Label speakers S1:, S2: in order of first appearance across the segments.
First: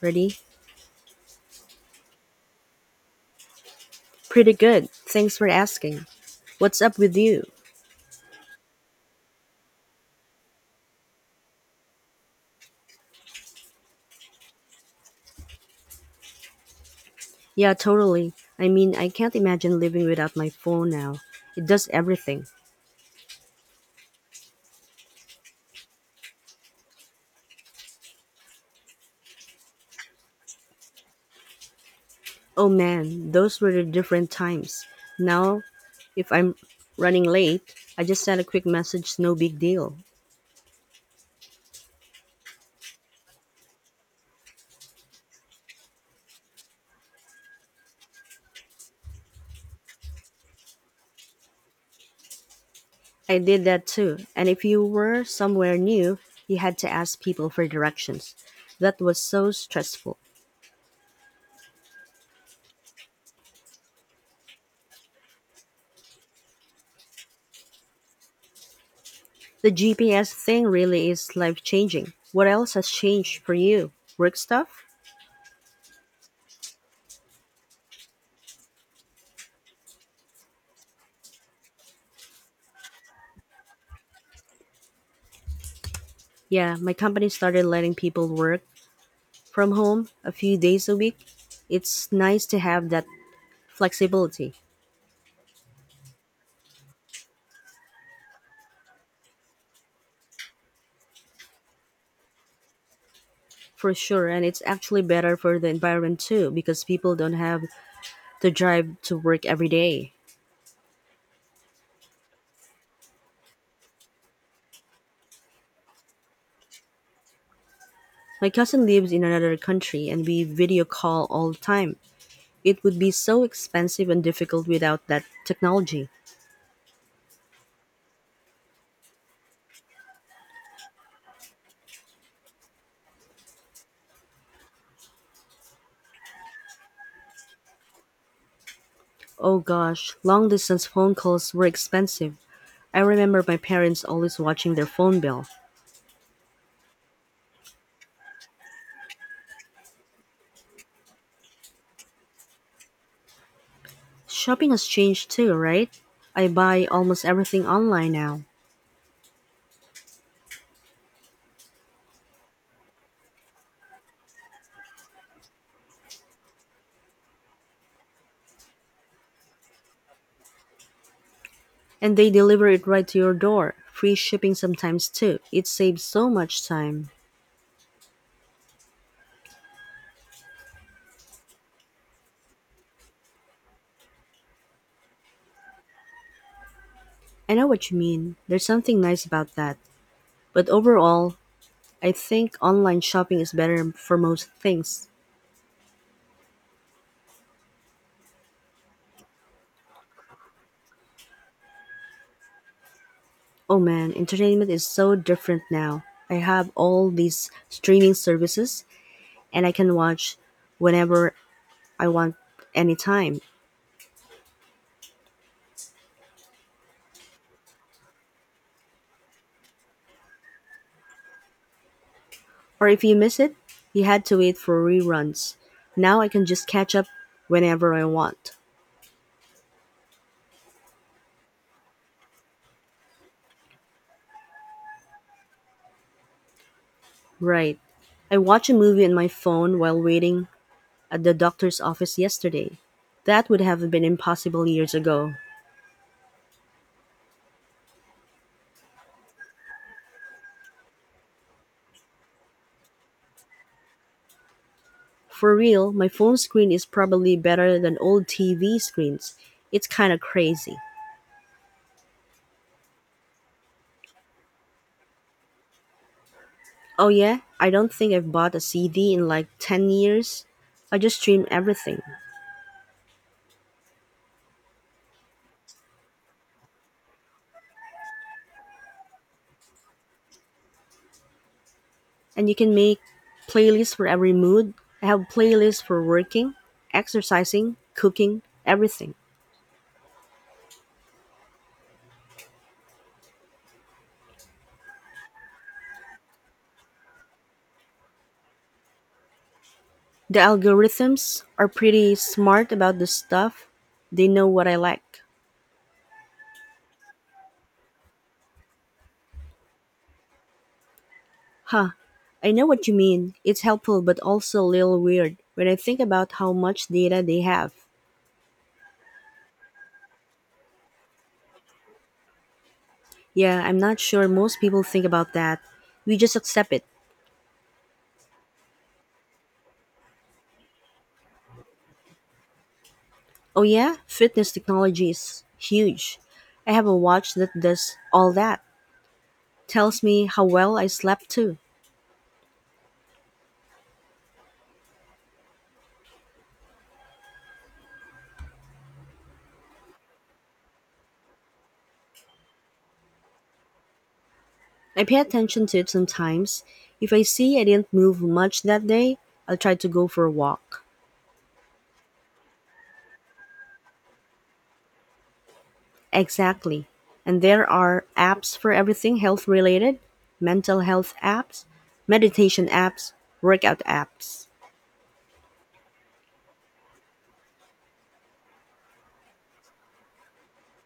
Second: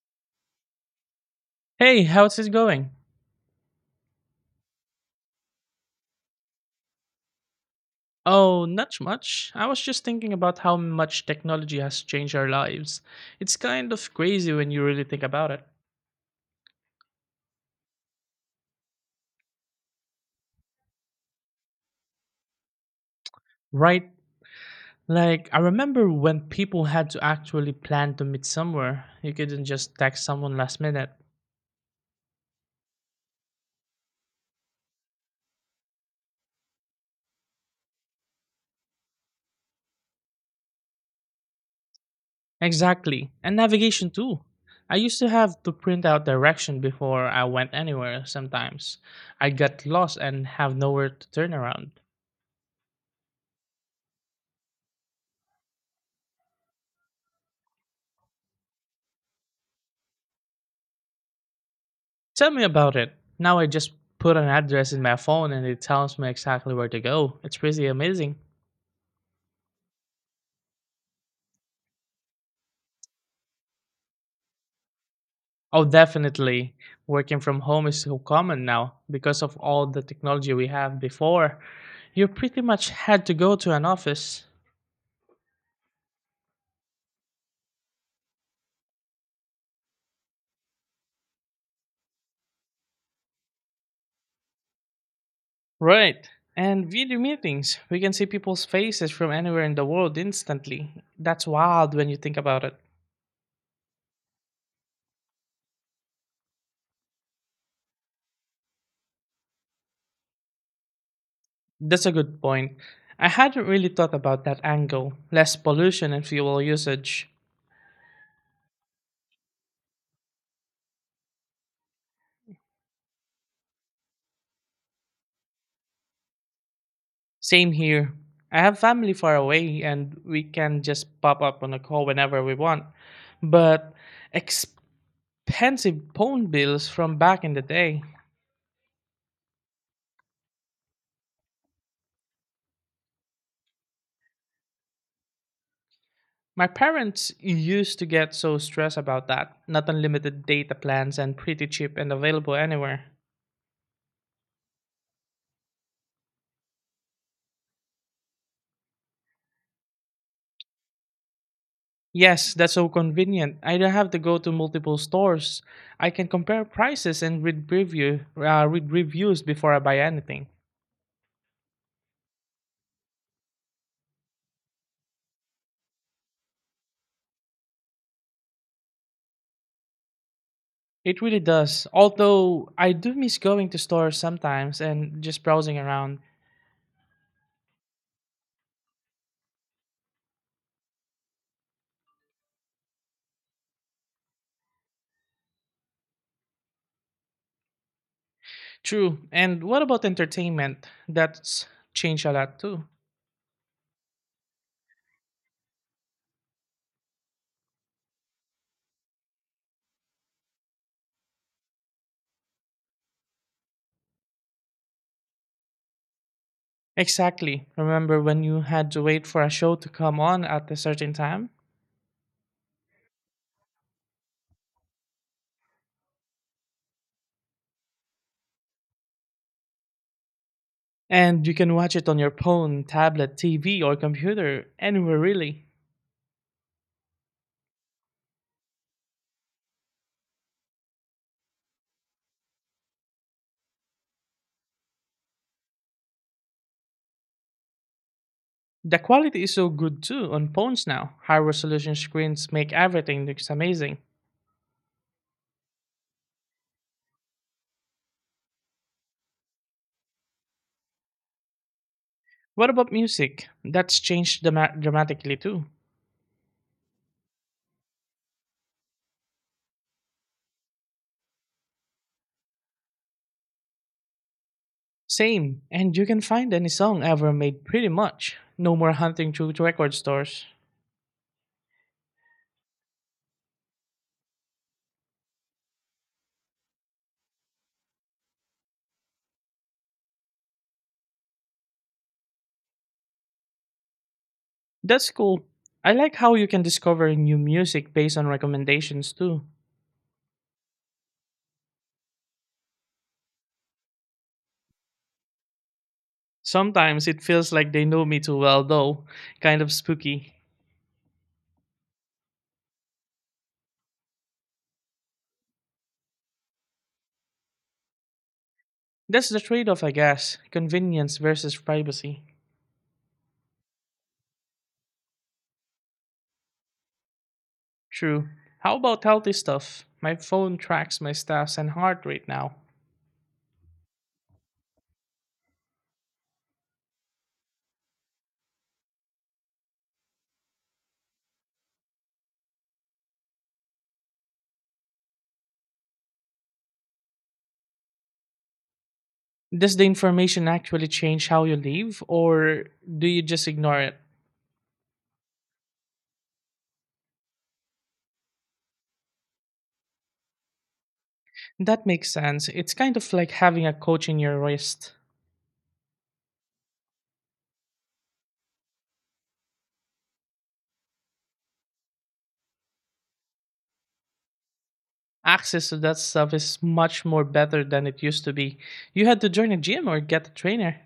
S1: Ready?
S2: Hey, how's it going?
S1: Pretty good. Thanks for asking. What's up with you?
S2: Oh, not much. I was just thinking about how much technology has changed our lives. It's kind of crazy when you really think about it.
S1: Yeah, totally. I mean, I can't imagine living without my phone now. It does everything.
S2: Right? Like, I remember when people had to actually plan to meet somewhere. You couldn't just text someone last minute.
S1: Oh man, those were the different times. Now, if I'm running late, I just send a quick message, no big deal.
S2: Exactly. And navigation too. I used to have to print out direction before I went anywhere sometimes. I'd get lost and have nowhere to turn around.
S1: I did that too. And if you were somewhere new, you had to ask people for directions. That was so stressful.
S2: Tell me about it. Now I just put an address in my phone and it tells me exactly where to go. It's pretty amazing.
S1: The GPS thing really is life changing. What else has changed for you? Work stuff?
S2: Oh, definitely. Working from home is so common now because of all the technology we have before. You pretty much had to go to an office.
S1: Yeah, my company started letting people work from home a few days a week. It's nice to have that flexibility
S2: Right. And video meetings. We can see people's faces from anywhere in the world instantly. That's wild when you think about it.
S1: for sure, and it's actually better for the environment too because people don't have to drive to work every day.
S2: That's a good point. I hadn't really thought about that angle less pollution and fuel usage.
S1: My cousin lives in another country and we video call all the time. It would be so expensive and difficult without that technology.
S2: Same here. I have family far away and we can just pop up on a call whenever we want. But expensive phone bills from back in the day.
S1: Oh gosh, long distance phone calls were expensive. I remember my parents always watching their phone bill.
S2: My parents used to get so stressed about that. Not unlimited data plans and pretty cheap and available anywhere.
S1: Shopping has changed too, right? I buy almost everything online now,
S2: Yes, that's so convenient. I don't have to go to multiple stores. I can compare prices and read reviews before I buy anything.
S1: and they deliver it right to your door. Free shipping sometimes too. It saves so much time.
S2: It really does. Although I do miss going to stores sometimes and just browsing around.
S1: I know what you mean. There's something nice about that. But overall, I think online shopping is better for most things.
S2: True. And what about entertainment? That's changed a lot too.
S1: Oh man, entertainment is so different now. I have all these streaming services and I can watch whenever I want anytime.
S2: Exactly. Remember when you had to wait for a show to come on at a certain time?
S1: Or if you miss it, you had to wait for reruns. Now I can just catch up whenever I want.
S2: And you can watch it on your phone, tablet, TV, or computer, anywhere really.
S1: Right. I watched a movie on my phone while waiting at the doctor's office yesterday. That would have been impossible years ago.
S2: The quality is so good too on phones now. High resolution screens make everything looks amazing.
S1: For real, my phone screen is probably better than old TV screens. It's kind of crazy.
S2: What about music? That's changed dramatically too.
S1: Oh, yeah? I don't think I've bought a CD in like 10 years. I just stream everything.
S2: Same, and you can find any song ever made pretty much. No more hunting through record stores.
S1: And you can make playlists for every mood. I have playlists for working, exercising, cooking, everything.
S2: That's cool. I like how you can discover new music based on recommendations too.
S1: The algorithms are pretty smart about this stuff. They know what I like.
S2: Sometimes it feels like they know me too well though, kind of spooky.
S1: Huh. I know what you mean. It's helpful but also a little weird when I think about how much data they have.
S2: That's the trade off, I guess convenience versus privacy.
S1: Yeah, I'm not sure most people think about that. We just accept it.
S2: True. How about healthy stuff? My phone tracks my steps and heart rate now.
S1: Oh yeah, fitness technology is huge. I have a watch that does all that, tells me how well I slept too.
S2: Does the information actually change how you live, or do you just ignore it?
S1: I pay attention to it sometimes. If I see I didn't move much that day, I'll try to go for a walk.
S2: That makes sense. It's kind of like having a coach in your wrist.
S1: Exactly. And there are apps for everything health related, mental health apps, meditation apps, workout apps.
S2: Access to that stuff is much more better than it used to be. You had to join a gym or get a trainer.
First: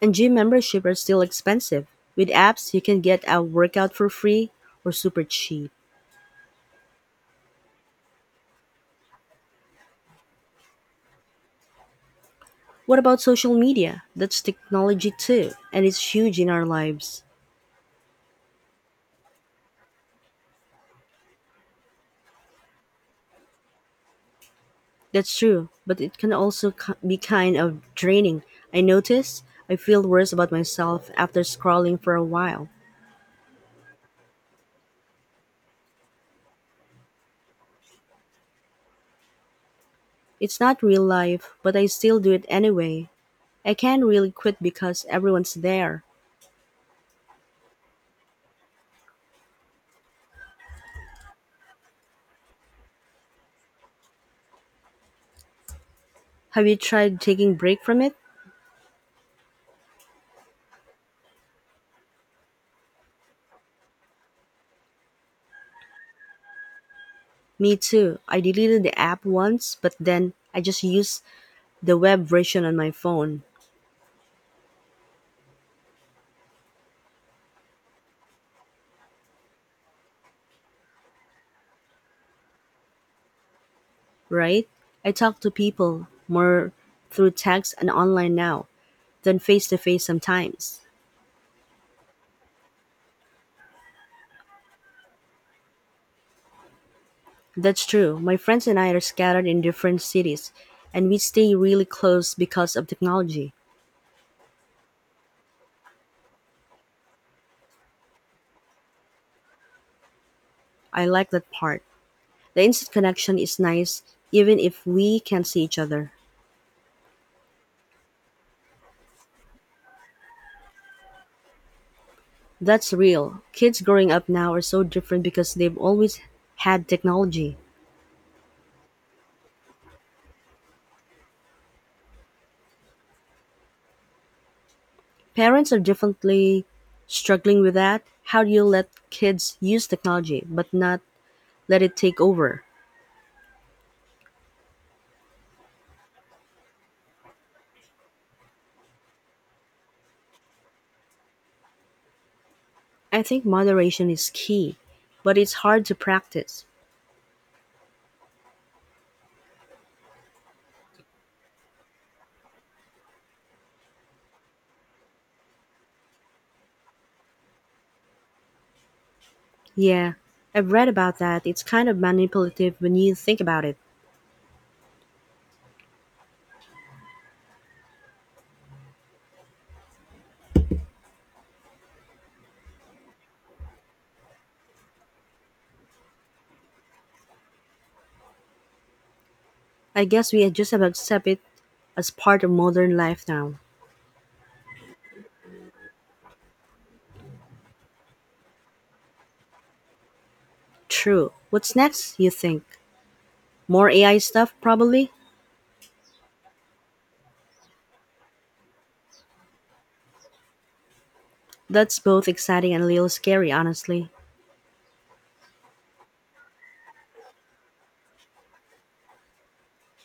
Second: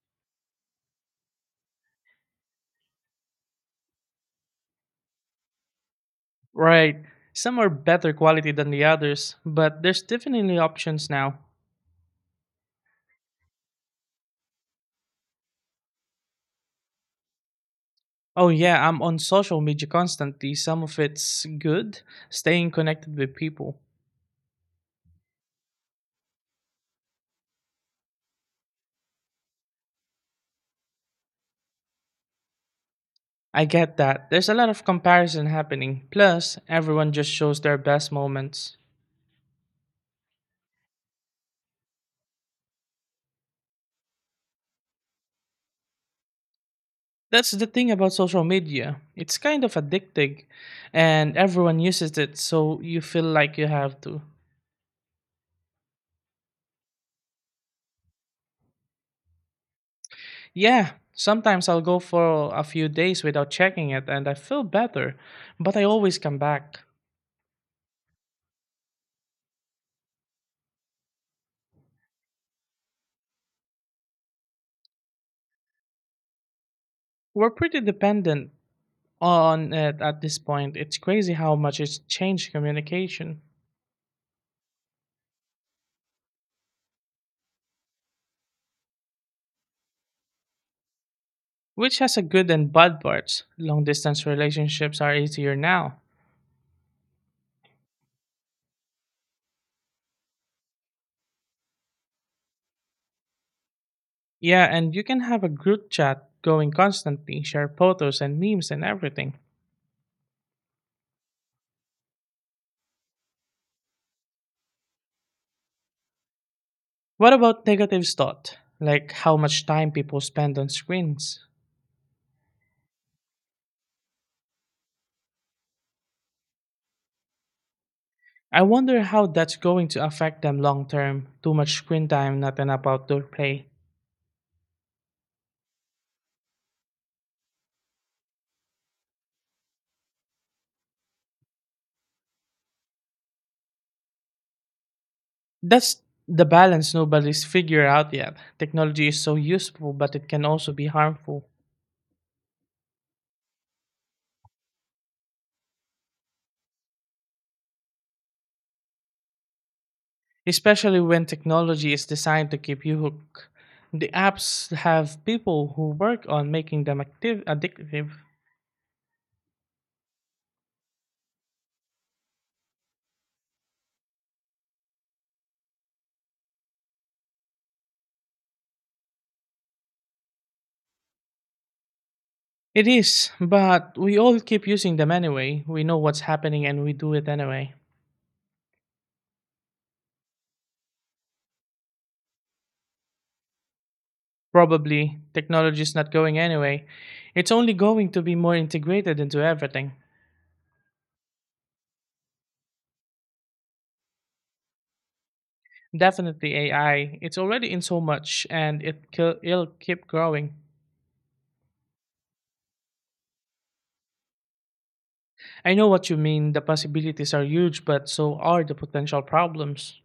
S1: And gym membership are still expensive. With apps, you can get a workout for free or super cheap.
S2: Right. Some are better quality than the others, but there's definitely options now.
S1: What about social media? That's technology too, and it's huge in our lives.
S2: Oh yeah, I'm on social media constantly. Some of it's good, staying connected with people.
S1: That's true, but it can also be kind of draining. I notice I feel worse about myself after scrolling for a while.
S2: I get that. There's a lot of comparison happening. Plus, everyone just shows their best moments.
S1: It's not real life, but I still do it anyway. I can't really quit because everyone's there.
S2: That's the thing about social media. It's kind of addicting, and everyone uses it, so you feel like you have to.
S1: Have you tried taking break from it?
S2: Yeah, sometimes I'll go for a few days without checking it, and I feel better, but I always come back.
S1: Me too. I deleted the app once, but then I just used the web version on my phone,
S2: We're pretty dependent on it at this point. It's crazy how much it's changed communication,
S1: right? I talk to people more through text and online now than face to face sometimes.
S2: which has a good and bad parts. Long distance relationships are easier now.
S1: That's true. My friends and I are scattered in different cities, and we stay really close because of technology.
S2: Yeah, and you can have a group chat going constantly, share photos and memes and everything.
S1: I like that part. The instant connection is nice, even if we can't see each other.
S2: What about negative thought? Like how much time people spend on screens?
S1: That's real. Kids growing up now are so different because they've always had technology.
S2: I wonder how that's going to affect them long term. Too much screen time, not enough outdoor play.
S1: Parents are definitely struggling with that. How do you let kids use technology but not let it take over?
S2: That's the balance nobody's figured out yet. Technology is so useful, but it can also be harmful,
S1: I think moderation is key, but it's hard to practice.
S2: especially when technology is designed to keep you hooked. The apps have people who work on making them active, addictive.
S1: Yeah, I've read about that. It's kind of manipulative when you think about it.
S2: It is, but we all keep using them anyway. We know what's happening and we do it anyway.
S1: I guess we just about accept it as part of modern life now.
S2: Probably, technology is not going anyway. It's only going to be more integrated into everything.
S1: True. What's next, you think? More AI stuff, probably?
S2: Definitely AI. It's already in so much and it'll keep growing.
S1: That's both exciting and a little scary, honestly.
S2: I know what you mean. The possibilities are huge, but so are the potential problems.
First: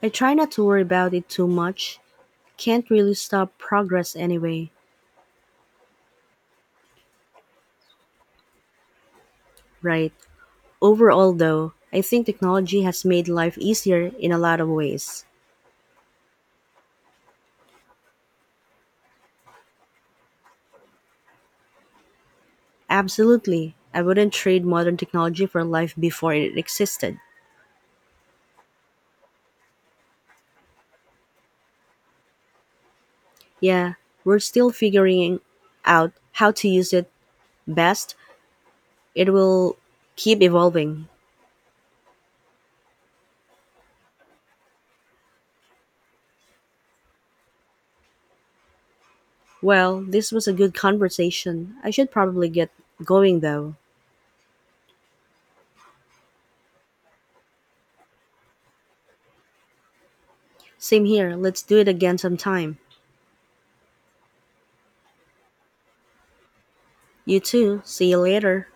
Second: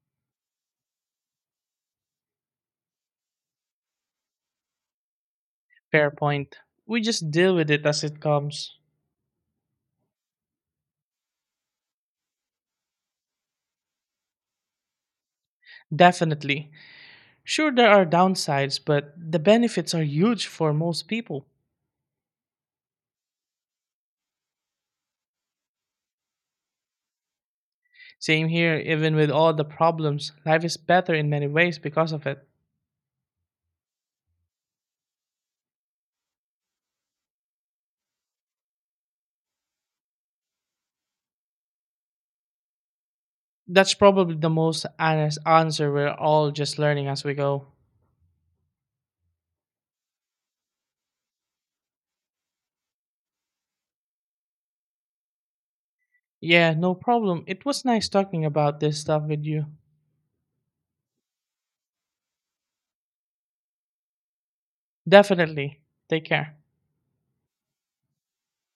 S1: I try not to worry about it too much. Can't really stop progress anyway.
S2: Fair point. We just deal with it as it comes.
S1: Right. Overall, though, I think technology has made life easier in a lot of ways.
S2: Definitely. Sure, there are downsides, but the benefits are huge for most people.
S1: Absolutely. I wouldn't trade modern technology for life before it existed.
S2: Same here, even with all the problems, life is better in many ways because of it.
S1: Yeah, we're still figuring out how to use it best. It will keep evolving.
S2: That's probably the most honest answer. We're all just learning as we go.
S1: Well, this was a good conversation. I should probably get going though.
S2: Yeah, no problem. It was nice talking about this stuff with you.
S1: Same here. Let's do it again sometime.
S2: Definitely. Take care.
S1: You too. See you later.